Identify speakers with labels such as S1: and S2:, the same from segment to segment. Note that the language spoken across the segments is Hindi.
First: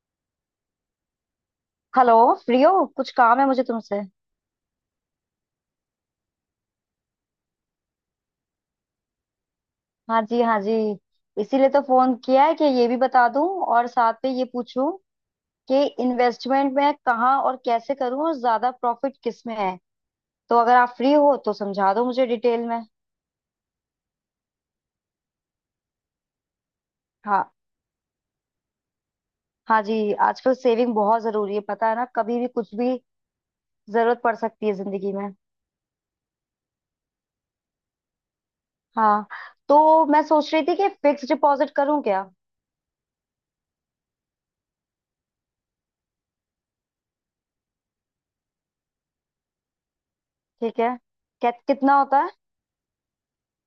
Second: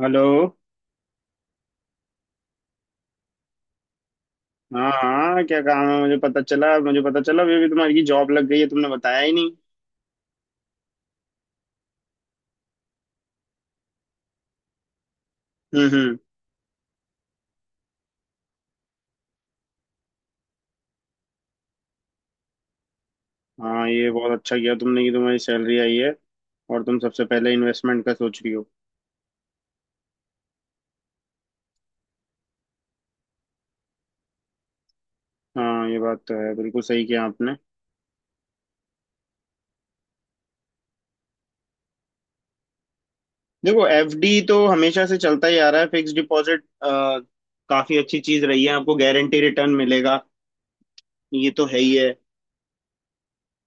S1: हेलो।
S2: हेलो। फ्री हो कुछ काम है मुझे तुमसे।
S1: हाँ हाँ, क्या काम है? मुझे पता चला अभी अभी तुम्हारी की जॉब लग गई है। तुमने बताया ही नहीं।
S2: हाँ जी हाँ जी, इसीलिए तो फोन किया है कि ये भी बता दूं और साथ में ये पूछूं कि
S1: हम्म। हम्म।
S2: इन्वेस्टमेंट मैं कहाँ और कैसे करूं और ज्यादा प्रॉफिट किस में है। तो अगर आप फ्री हो तो समझा दो मुझे डिटेल में।
S1: हाँ, ये बहुत अच्छा किया तुमने कि तुम्हारी सैलरी आई है और तुम सबसे
S2: हाँ।
S1: पहले इन्वेस्टमेंट का सोच रही हो।
S2: हाँ जी, आजकल सेविंग बहुत जरूरी है, पता है ना, कभी भी कुछ भी जरूरत पड़ सकती है जिंदगी में।
S1: हाँ, ये बात तो है। बिल्कुल सही किया आपने।
S2: हाँ। तो मैं सोच रही थी कि फिक्स डिपॉजिट करूं क्या।
S1: देखो, एफडी तो हमेशा से चलता ही आ रहा है। फिक्स्ड डिपॉजिट काफी अच्छी चीज रही है। आपको गारंटी रिटर्न मिलेगा।
S2: ठीक है।
S1: ये
S2: क्या
S1: तो है ही
S2: कितना
S1: है।
S2: होता है।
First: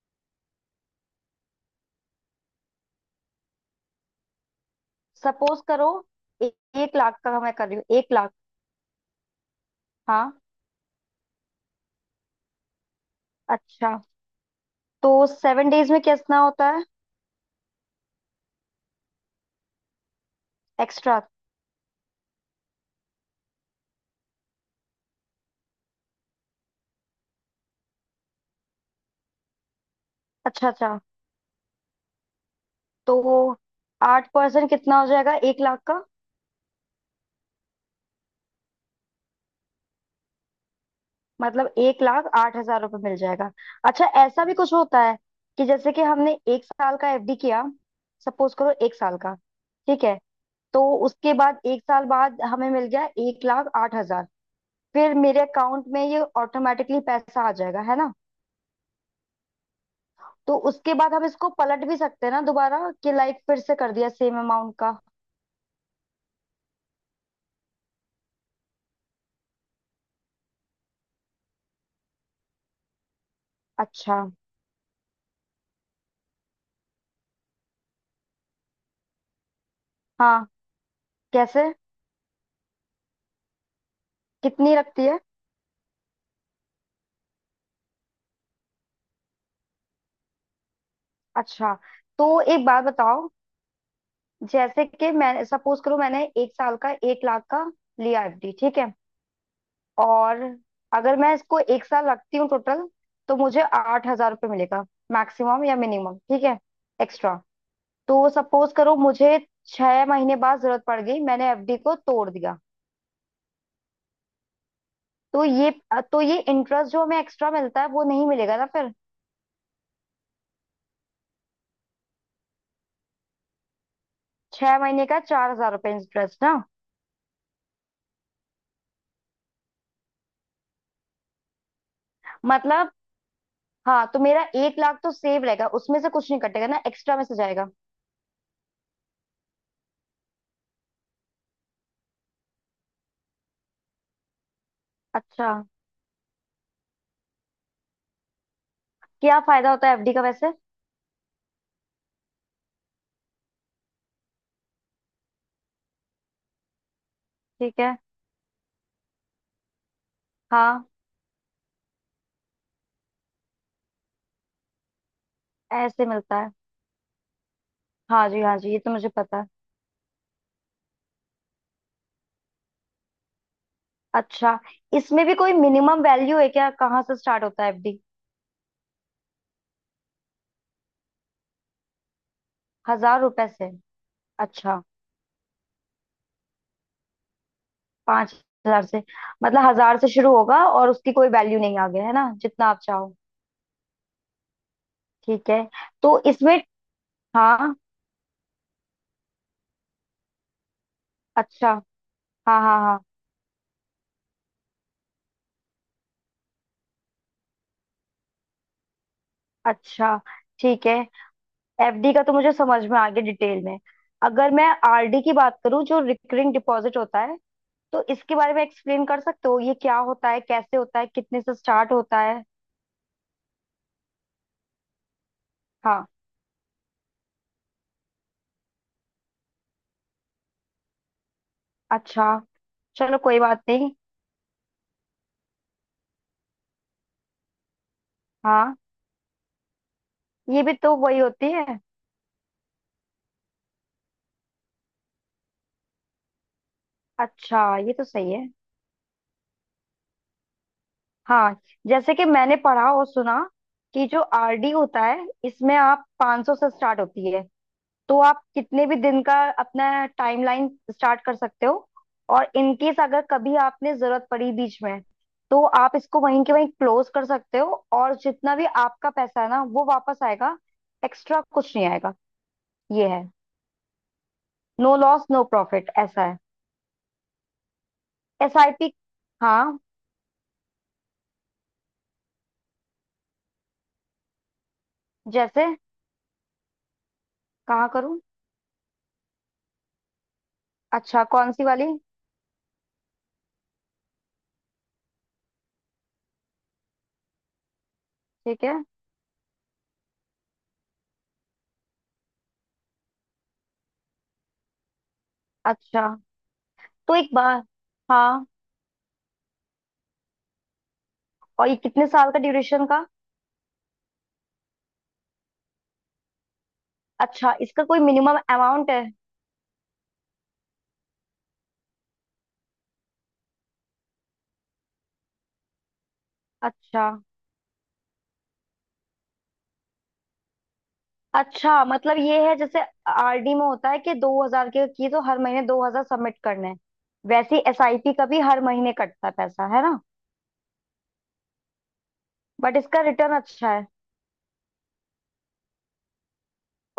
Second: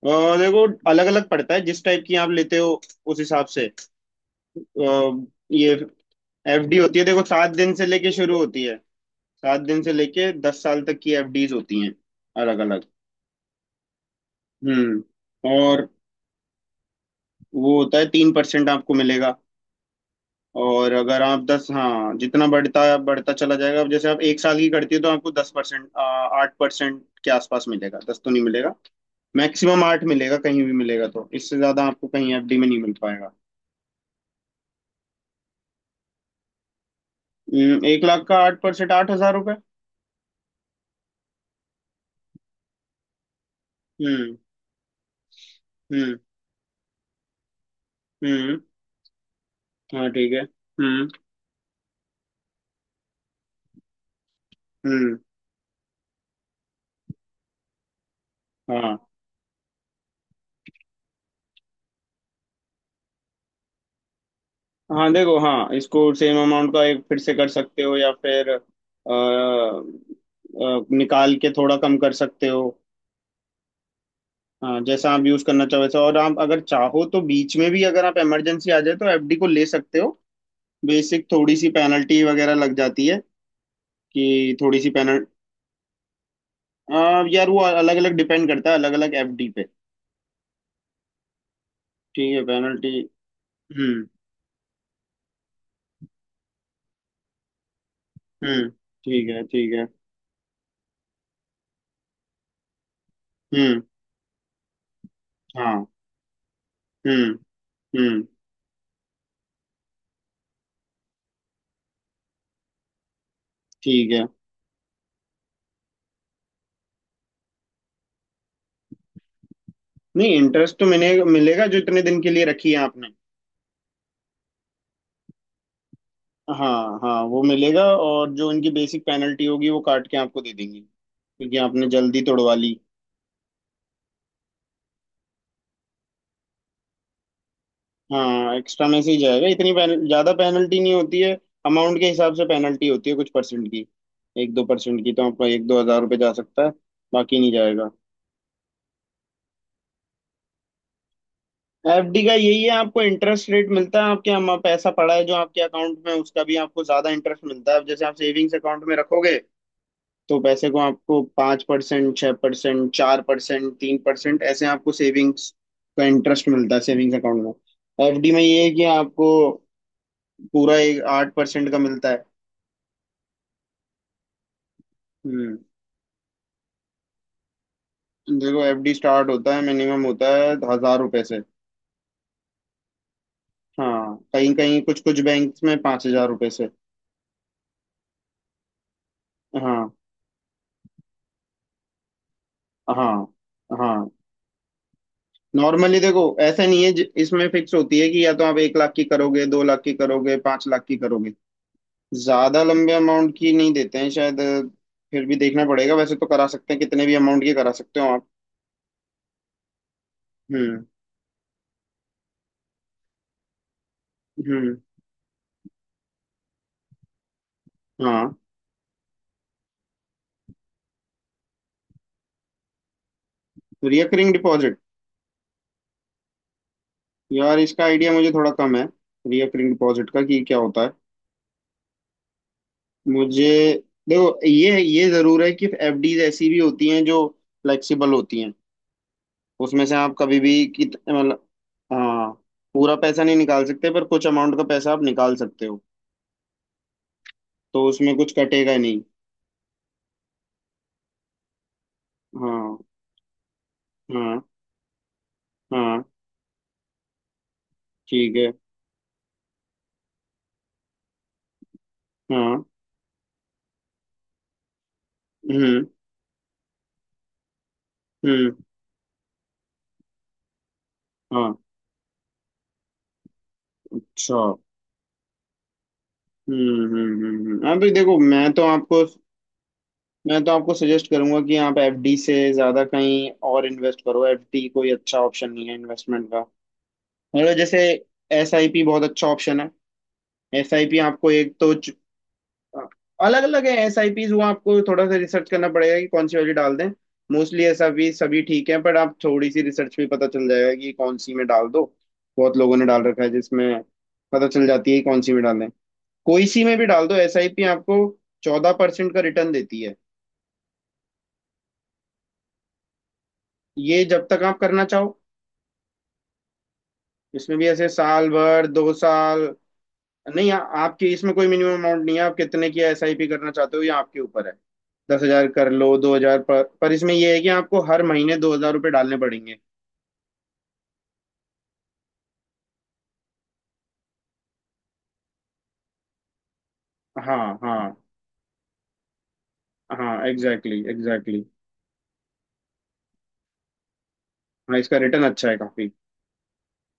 S1: और देखो, अलग अलग पड़ता है, जिस टाइप की आप लेते हो उस हिसाब से। अ,
S2: सपोज
S1: ये
S2: करो ए-
S1: एफडी
S2: एक
S1: होती है।
S2: लाख
S1: देखो,
S2: का
S1: सात
S2: मैं कर
S1: दिन
S2: रही
S1: से
S2: हूँ, एक
S1: लेके
S2: लाख
S1: शुरू होती है। 7 दिन से लेके
S2: हाँ।
S1: 10 साल तक की एफडीज होती हैं, अलग अलग।
S2: अच्छा,
S1: हम्म।
S2: तो सेवन
S1: और
S2: डेज में कितना होता है।
S1: वो होता है 3% आपको मिलेगा। और
S2: एक्स्ट्रा।
S1: अगर आप दस, हाँ, जितना बढ़ता बढ़ता चला जाएगा। अब जैसे आप 1 साल की करती हो तो आपको 10% 8% के आसपास मिलेगा, दस तो नहीं मिलेगा। मैक्सिमम आठ मिलेगा कहीं
S2: अच्छा
S1: भी,
S2: अच्छा।
S1: मिलेगा तो इससे ज्यादा आपको कहीं एफडी में नहीं मिल पाएगा।
S2: तो 8% कितना हो जाएगा 1 लाख का।
S1: 1 लाख का 8%, 8,000 रुपये।
S2: मतलब 1 लाख 8 हजार रुपये मिल जाएगा। अच्छा,
S1: हम्म।
S2: ऐसा भी कुछ होता है कि जैसे कि
S1: हम्म।
S2: हमने 1 साल का एफडी किया। सपोज
S1: हम्म।
S2: करो 1 साल का, ठीक
S1: हाँ,
S2: है।
S1: ठीक है।
S2: तो
S1: हम्म।
S2: उसके बाद 1 साल बाद हमें मिल गया 1 लाख 8 हजार। फिर
S1: हम्म।
S2: मेरे अकाउंट में ये ऑटोमेटिकली पैसा आ जाएगा है ना।
S1: हाँ
S2: तो उसके बाद हम इसको पलट भी सकते हैं ना दोबारा कि लाइक फिर से कर दिया सेम अमाउंट का।
S1: हाँ, देखो, हाँ, इसको सेम अमाउंट का एक फिर से कर सकते हो या फिर निकाल के थोड़ा कम कर सकते हो।
S2: अच्छा।
S1: हाँ, जैसा आप यूज करना चाहो वैसा। और आप अगर चाहो तो बीच में भी, अगर आप इमरजेंसी आ जाए तो एफडी को ले सकते हो।
S2: हाँ।
S1: बेसिक थोड़ी
S2: कैसे।
S1: सी पेनल्टी वगैरह लग जाती है। कि
S2: कितनी
S1: थोड़ी सी
S2: रखती है।
S1: पेनल्टी। यार, वो अलग अलग डिपेंड करता है, अलग अलग एफडी पे।
S2: अच्छा, तो
S1: ठीक है,
S2: एक बात
S1: पेनल्टी।
S2: बताओ।
S1: हम्म।
S2: जैसे कि मैं, सपोज करो, मैंने 1 साल का 1 लाख का लिया एफडी,
S1: हम्म।
S2: ठीक है।
S1: ठीक है, ठीक है।
S2: और अगर मैं इसको 1 साल रखती हूँ टोटल, तो मुझे
S1: हम्म।
S2: 8 हजार रुपये मिलेगा मैक्सिमम या
S1: हाँ।
S2: मिनिमम, ठीक है।
S1: हम्म।
S2: एक्स्ट्रा।
S1: हम्म।
S2: तो सपोज करो मुझे 6 महीने बाद जरूरत पड़ गई, मैंने एफडी को तोड़ दिया।
S1: ठीक है।
S2: तो ये तो ये इंटरेस्ट जो हमें एक्स्ट्रा मिलता है वो नहीं मिलेगा ना फिर।
S1: नहीं, इंटरेस्ट तो मिलेगा, मिलेगा जो इतने दिन के लिए रखी है आपने।
S2: 6 महीने का 4 हजार रुपये इंटरेस्ट ना।
S1: हाँ हाँ, वो मिलेगा। और जो इनकी बेसिक पेनल्टी होगी वो काट के आपको दे देंगी, क्योंकि आपने जल्दी तोड़वा ली।
S2: मतलब हाँ, तो मेरा 1 लाख तो सेव रहेगा, उसमें से कुछ नहीं कटेगा ना, एक्स्ट्रा में से जाएगा।
S1: हाँ, एक्स्ट्रा में से ही जाएगा। इतनी पेनल ज्यादा पेनल्टी नहीं होती है। अमाउंट के हिसाब से पेनल्टी होती है, कुछ परसेंट की। एक दो परसेंट की, तो आपका
S2: अच्छा।
S1: एक दो हजार रुपये जा सकता है। बाकी नहीं जाएगा।
S2: क्या फायदा होता है एफडी का वैसे।
S1: एफडी का यही है, आपको इंटरेस्ट रेट मिलता है। आपके यहाँ पैसा पड़ा है जो आपके अकाउंट में, उसका भी आपको ज्यादा इंटरेस्ट मिलता है।
S2: ठीक
S1: अब
S2: है।
S1: जैसे आप सेविंग्स अकाउंट में रखोगे, तो पैसे को
S2: हाँ
S1: आपको 5%, 6%, 4%, 3%, ऐसे आपको सेविंग्स का
S2: ऐसे मिलता
S1: इंटरेस्ट
S2: है।
S1: मिलता है सेविंग्स अकाउंट में।
S2: हाँ
S1: एफडी में
S2: जी हाँ
S1: ये है
S2: जी, ये
S1: कि
S2: तो मुझे
S1: आपको
S2: पता है।
S1: पूरा एक 8% का मिलता है।
S2: अच्छा, इसमें भी कोई
S1: हम्म।
S2: मिनिमम वैल्यू है क्या, कहाँ से स्टार्ट होता है एफडी।
S1: देखो, एफडी स्टार्ट होता है, मिनिमम होता है हजार रुपए से।
S2: हजार रुपए से।
S1: हाँ, कहीं कहीं
S2: अच्छा,
S1: कुछ कुछ बैंक्स में 5,000 रुपए से।
S2: 5 हजार से, मतलब
S1: हाँ।
S2: हजार से शुरू होगा और उसकी कोई वैल्यू नहीं आगे है ना, जितना आप
S1: हाँ।
S2: चाहो।
S1: हाँ।
S2: ठीक है।
S1: नॉर्मली
S2: तो
S1: देखो,
S2: इसमें
S1: ऐसा नहीं है। ज- इसमें फिक्स
S2: हाँ
S1: होती है कि या तो आप 1 लाख की करोगे, 2 लाख की करोगे, 5 लाख की करोगे।
S2: अच्छा। हाँ
S1: ज्यादा
S2: हाँ
S1: लंबे
S2: हाँ।
S1: अमाउंट की नहीं देते हैं शायद फिर भी देखना पड़ेगा। वैसे तो करा सकते हैं, कितने भी अमाउंट की करा सकते हो आप।
S2: अच्छा
S1: हम्म।
S2: ठीक है, एफडी का तो मुझे समझ में आ गया डिटेल में। अगर मैं
S1: हम्म।
S2: आरडी की बात करूं जो रिकरिंग डिपॉजिट होता है, तो
S1: हाँ।
S2: इसके बारे में एक्सप्लेन कर सकते हो, ये क्या होता है, कैसे होता है, कितने से स्टार्ट होता है।
S1: रिकरिंग डिपॉजिट,
S2: हाँ।
S1: यार इसका आइडिया मुझे थोड़ा कम है। रिकरिंग डिपॉजिट का कि क्या होता है
S2: अच्छा, चलो कोई
S1: मुझे।
S2: बात नहीं।
S1: देखो, ये जरूर है कि एफडीज ऐसी भी होती हैं जो फ्लेक्सिबल होती हैं।
S2: हाँ,
S1: उसमें से आप कभी
S2: ये
S1: भी
S2: भी
S1: कित,
S2: तो वही
S1: मतलब,
S2: होती है।
S1: हाँ, पूरा पैसा नहीं निकाल सकते, पर कुछ अमाउंट का पैसा आप निकाल सकते हो।
S2: अच्छा।
S1: तो
S2: ये तो
S1: उसमें
S2: सही
S1: कुछ
S2: है।
S1: कटेगा नहीं।
S2: हाँ, जैसे कि मैंने
S1: हाँ।
S2: पढ़ा और सुना कि जो
S1: हाँ।
S2: आरडी होता है इसमें
S1: हाँ।
S2: आप 500 से स्टार्ट होती है। तो
S1: ठीक
S2: आप
S1: है।
S2: कितने भी दिन का अपना टाइमलाइन स्टार्ट कर सकते हो। और
S1: हाँ।
S2: इनकेस अगर कभी आपने जरूरत पड़ी बीच में, तो
S1: हम्म।
S2: आप इसको वहीं के वहीं क्लोज कर सकते हो और
S1: हम्म।
S2: जितना भी आपका पैसा है ना वो वापस आएगा। एक्स्ट्रा
S1: हाँ।
S2: कुछ नहीं आएगा। ये है,
S1: अच्छा।
S2: नो लॉस नो प्रॉफिट ऐसा है।
S1: हम्म। हम्म। हम्म। हम्म। हाँ भाई, देखो, मैं तो
S2: एसआईपी।
S1: आपको
S2: हाँ,
S1: मैं तो आपको सजेस्ट करूंगा कि आप एफडी से ज्यादा कहीं और इन्वेस्ट करो। एफडी कोई अच्छा ऑप्शन नहीं
S2: जैसे
S1: है इन्वेस्टमेंट का। मतलब जैसे
S2: कहाँ करूँ।
S1: एसआईपी बहुत अच्छा ऑप्शन है। एसआईपी
S2: अच्छा,
S1: आपको
S2: कौन
S1: एक
S2: सी
S1: तो
S2: वाली।
S1: अलग अलग है, एस आई पीज। वो आपको थोड़ा सा रिसर्च करना पड़ेगा कि कौन सी वाली डाल दें। मोस्टली एस आई पी सभी
S2: ठीक
S1: ठीक
S2: है।
S1: है, पर आप थोड़ी सी रिसर्च में पता चल जाएगा कि कौन सी में डाल दो। बहुत लोगों ने डाल रखा है जिसमें, पता चल जाती है कि कौन सी में डालें।
S2: अच्छा,
S1: कोई सी में भी डाल दो
S2: तो एक
S1: एस आई
S2: बार
S1: पी। आपको
S2: हाँ।
S1: 14% का रिटर्न देती है।
S2: और ये कितने साल का ड्यूरेशन का।
S1: ये जब तक आप करना चाहो।
S2: अच्छा,
S1: इसमें भी
S2: इसका
S1: ऐसे
S2: कोई
S1: साल
S2: मिनिमम
S1: भर,
S2: अमाउंट
S1: दो
S2: है।
S1: साल नहीं आपकी इसमें कोई मिनिमम अमाउंट नहीं है। आप कितने की एसआईपी करना चाहते हो, ये आपके ऊपर है। 10,000 कर लो, 2,000, पर
S2: अच्छा
S1: इसमें ये है कि आपको हर महीने 2,000 रुपये डालने पड़ेंगे।
S2: अच्छा, मतलब ये है जैसे आरडी में होता है कि 2 हजार के किए तो हर महीने 2 हजार सबमिट करने हैं।
S1: हाँ।
S2: वैसे
S1: हाँ।
S2: एसआईपी का भी हर महीने कटता है पैसा है ना।
S1: हाँ, एग्जैक्टली एग्जैक्टली।
S2: बट इसका रिटर्न अच्छा है।
S1: हाँ, इसका रिटर्न अच्छा है काफी।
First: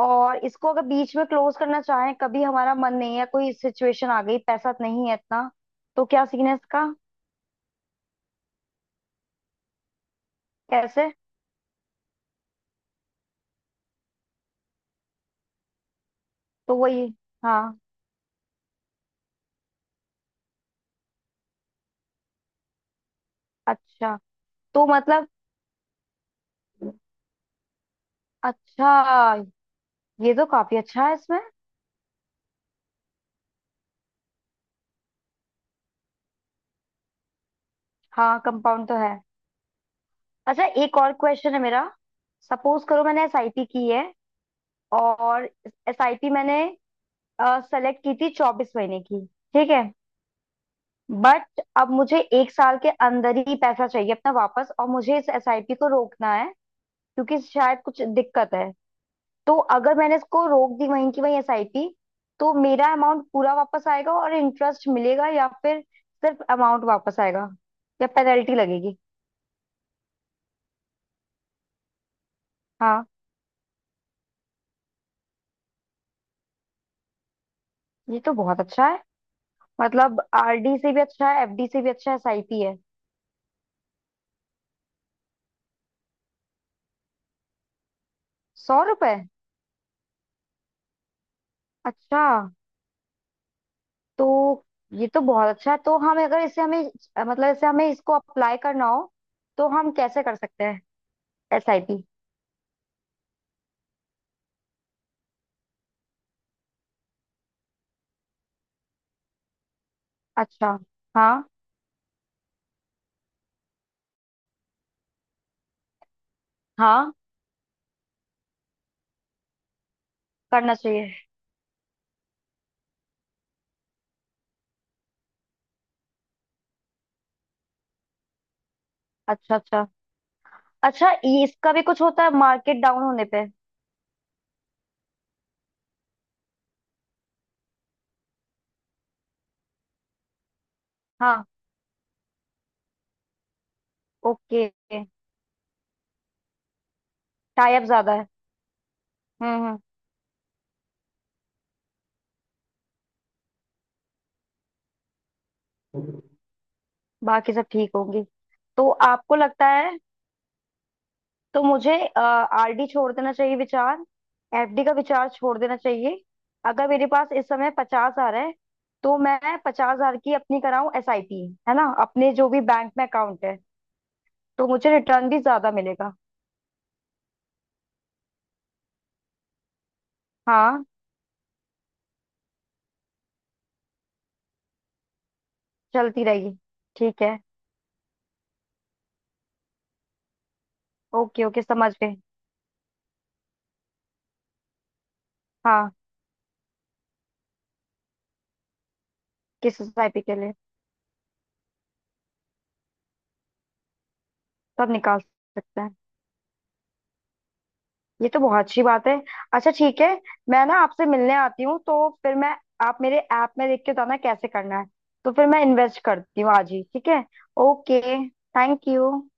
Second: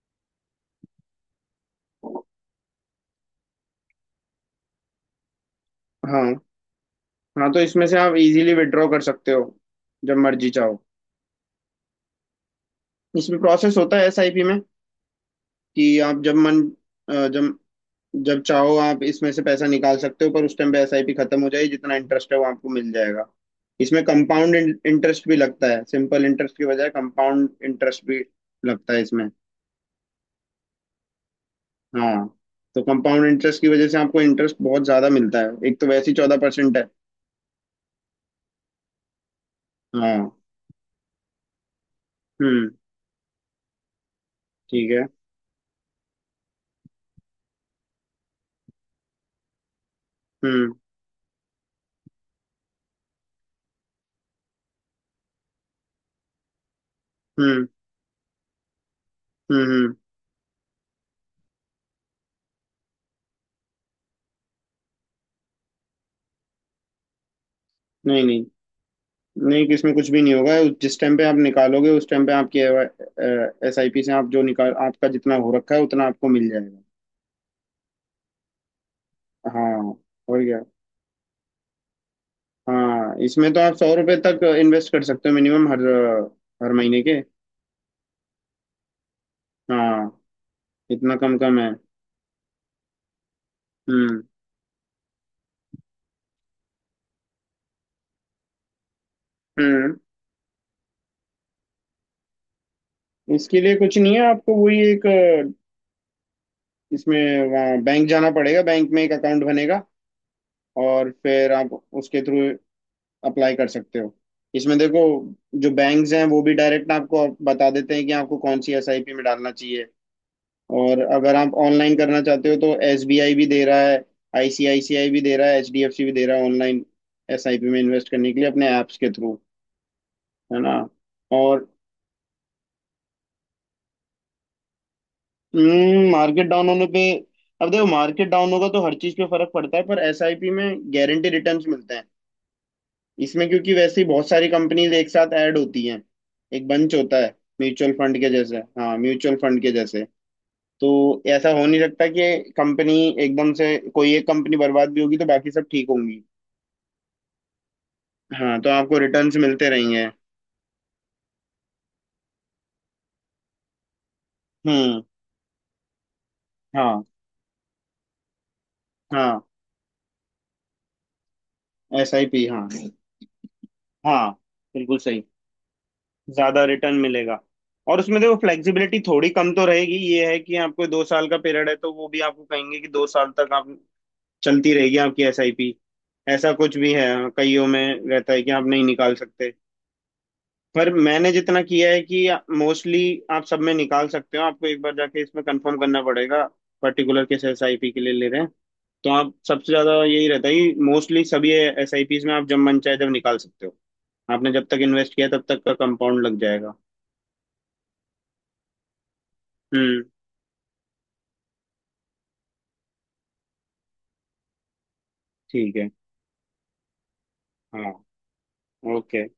S2: और इसको अगर बीच में क्लोज करना चाहें, कभी हमारा मन नहीं है, कोई सिचुएशन आ गई, पैसा नहीं है इतना, तो क्या
S1: हाँ।
S2: सीन है इसका।
S1: हाँ, तो इसमें से आप इजीली विड्रॉ कर सकते हो, जब मर्जी चाहो।
S2: कैसे।
S1: इसमें प्रोसेस होता है एसआईपी में कि आप जब मन
S2: तो वही
S1: जब
S2: हाँ।
S1: जब चाहो आप इसमें से पैसा निकाल सकते हो, पर उस टाइम पे एसआईपी खत्म हो जाएगी, जितना इंटरेस्ट है वो आपको मिल जाएगा। इसमें
S2: अच्छा
S1: कंपाउंड
S2: तो
S1: इंटरेस्ट
S2: मतलब,
S1: भी लगता है, सिंपल इंटरेस्ट की बजाय कंपाउंड इंटरेस्ट भी
S2: अच्छा
S1: लगता है इसमें।
S2: ये तो काफी अच्छा है इसमें।
S1: हाँ, तो कंपाउंड इंटरेस्ट की वजह से आपको इंटरेस्ट बहुत ज्यादा मिलता है, एक तो वैसे ही 14% है।
S2: हाँ, कंपाउंड तो है।
S1: हाँ।
S2: अच्छा, एक और क्वेश्चन है मेरा।
S1: हम्म।
S2: सपोज करो मैंने एसआईपी की है
S1: ठीक है।
S2: और एसआईपी मैंने सेलेक्ट की थी 24 महीने की, ठीक है।
S1: हम्म।
S2: बट अब मुझे 1 साल के अंदर ही पैसा चाहिए अपना वापस और मुझे इस एसआईपी को रोकना है क्योंकि
S1: हम्म।
S2: शायद कुछ दिक्कत है। तो
S1: हम्म। हम्म।
S2: अगर मैंने इसको रोक दी वहीं की वहीं एसआईपी, तो मेरा अमाउंट पूरा वापस आएगा और इंटरेस्ट मिलेगा, या फिर सिर्फ अमाउंट वापस आएगा, या
S1: नहीं नहीं,
S2: पेनल्टी लगेगी।
S1: नहीं इसमें कुछ भी नहीं होगा। जिस टाइम पे आप निकालोगे, उस टाइम पे आपकी
S2: हाँ,
S1: एस आई पी से आप जो निकाल, आपका जितना हो रखा है उतना आपको मिल जाएगा।
S2: ये तो बहुत अच्छा है।
S1: हाँ।
S2: मतलब
S1: और क्या।
S2: आरडी से भी अच्छा है, एफडी से भी अच्छा है, एसआईपी है।
S1: हाँ, इसमें तो आप 100 रुपए तक इन्वेस्ट कर सकते हो मिनिमम, हर हर महीने के।
S2: 100 रुपए।
S1: हाँ। इतना कम कम है।
S2: अच्छा,
S1: हम्म।
S2: तो ये तो बहुत अच्छा है, तो हम अगर इसे हमें, मतलब इसे हमें इसको अप्लाई करना हो, तो हम
S1: हम्म।
S2: कैसे कर सकते हैं एसआईपी।
S1: इसके लिए कुछ नहीं है, आपको वही एक इसमें वहाँ बैंक जाना पड़ेगा, बैंक में एक अकाउंट बनेगा।
S2: अच्छा।
S1: और
S2: हाँ
S1: फिर आप उसके थ्रू अप्लाई कर सकते हो। इसमें देखो, जो बैंक्स हैं वो भी डायरेक्ट
S2: हाँ
S1: आपको बता देते हैं कि आपको कौन सी एसआईपी में डालना चाहिए।
S2: करना
S1: और
S2: चाहिए।
S1: अगर आप ऑनलाइन करना चाहते हो तो एसबीआई भी दे रहा है, आईसीआईसीआई भी दे रहा है, एचडीएफसी भी दे रहा है, ऑनलाइन एसआईपी में इन्वेस्ट करने के लिए अपने ऐप्स के थ्रू,
S2: अच्छा अच्छा।
S1: है ना।
S2: अच्छा, ये
S1: और
S2: इसका भी कुछ होता है मार्केट डाउन होने पे।
S1: मार्केट डाउन होने पे, अब देखो, मार्केट डाउन होगा तो हर चीज पे फर्क पड़ता है, पर एसआईपी में गारंटी
S2: हाँ।
S1: रिटर्न्स मिलते हैं इसमें, क्योंकि वैसे ही बहुत सारी
S2: ओके।
S1: कंपनीज एक साथ ऐड होती हैं, एक बंच होता है,
S2: टाई अप
S1: म्यूचुअल
S2: ज्यादा
S1: फंड
S2: है।
S1: के जैसे, हाँ म्यूचुअल फंड के
S2: हम्म
S1: जैसे। तो ऐसा हो नहीं सकता कि कंपनी एकदम से, कोई एक कंपनी बर्बाद भी होगी तो बाकी सब ठीक
S2: हम्म,
S1: होंगी।
S2: बाकी सब ठीक होंगी।
S1: हाँ, तो
S2: तो
S1: आपको
S2: आपको
S1: रिटर्न्स
S2: लगता
S1: मिलते
S2: है
S1: रहेंगे।
S2: तो मुझे आरडी छोड़ देना चाहिए विचार, एफडी का
S1: हम्म।
S2: विचार छोड़ देना चाहिए। अगर
S1: हाँ।
S2: मेरे पास इस समय 50 हजार है, तो
S1: हाँ,
S2: मैं 50 हजार की अपनी कराऊं एसआईपी है ना,
S1: एस आई
S2: अपने
S1: पी,
S2: जो भी
S1: हाँ।
S2: बैंक में अकाउंट है।
S1: हाँ,
S2: तो मुझे
S1: बिल्कुल सही।
S2: रिटर्न भी ज्यादा मिलेगा।
S1: ज्यादा रिटर्न मिलेगा। और उसमें देखो, फ्लेक्सिबिलिटी थोड़ी कम तो रहेगी। ये है कि
S2: हाँ
S1: आपको 2 साल का पीरियड है तो वो भी आपको कहेंगे कि 2 साल तक आप, चलती रहेगी आपकी एस आई पी।
S2: चलती
S1: ऐसा
S2: रहेगी।
S1: कुछ भी है,
S2: ठीक
S1: हाँ,
S2: है।
S1: कईयों में रहता है कि आप नहीं निकाल सकते। पर मैंने
S2: ओके
S1: जितना
S2: ओके,
S1: किया
S2: समझ
S1: है
S2: गए।
S1: कि, मोस्टली आप सब में निकाल सकते हो। आपको एक बार जाके इसमें कंफर्म
S2: हाँ,
S1: करना पड़ेगा, पर्टिकुलर किस एस आई पी के लिए ले रहे हैं। तो आप सबसे
S2: किस
S1: ज्यादा
S2: एसआईपी
S1: यही
S2: के
S1: रहता
S2: लिए।
S1: है कि मोस्टली सभी एस आई पीज में आप जब मन चाहे जब निकाल सकते हो। आपने जब तक
S2: सब
S1: इन्वेस्ट
S2: निकाल
S1: किया तब तक का
S2: सकते हैं।
S1: कंपाउंड लग जाएगा।
S2: ये तो बहुत अच्छी बात है। अच्छा, ठीक
S1: हम्म।
S2: है। मैं ना आपसे मिलने आती हूँ तो फिर मैं, आप मेरे ऐप में देख के बताना कैसे करना है, तो फिर मैं
S1: ठीक है।
S2: इन्वेस्ट करती हूँ आज ही, ठीक है।
S1: हाँ।
S2: ओके। Thank
S1: okay.
S2: यू।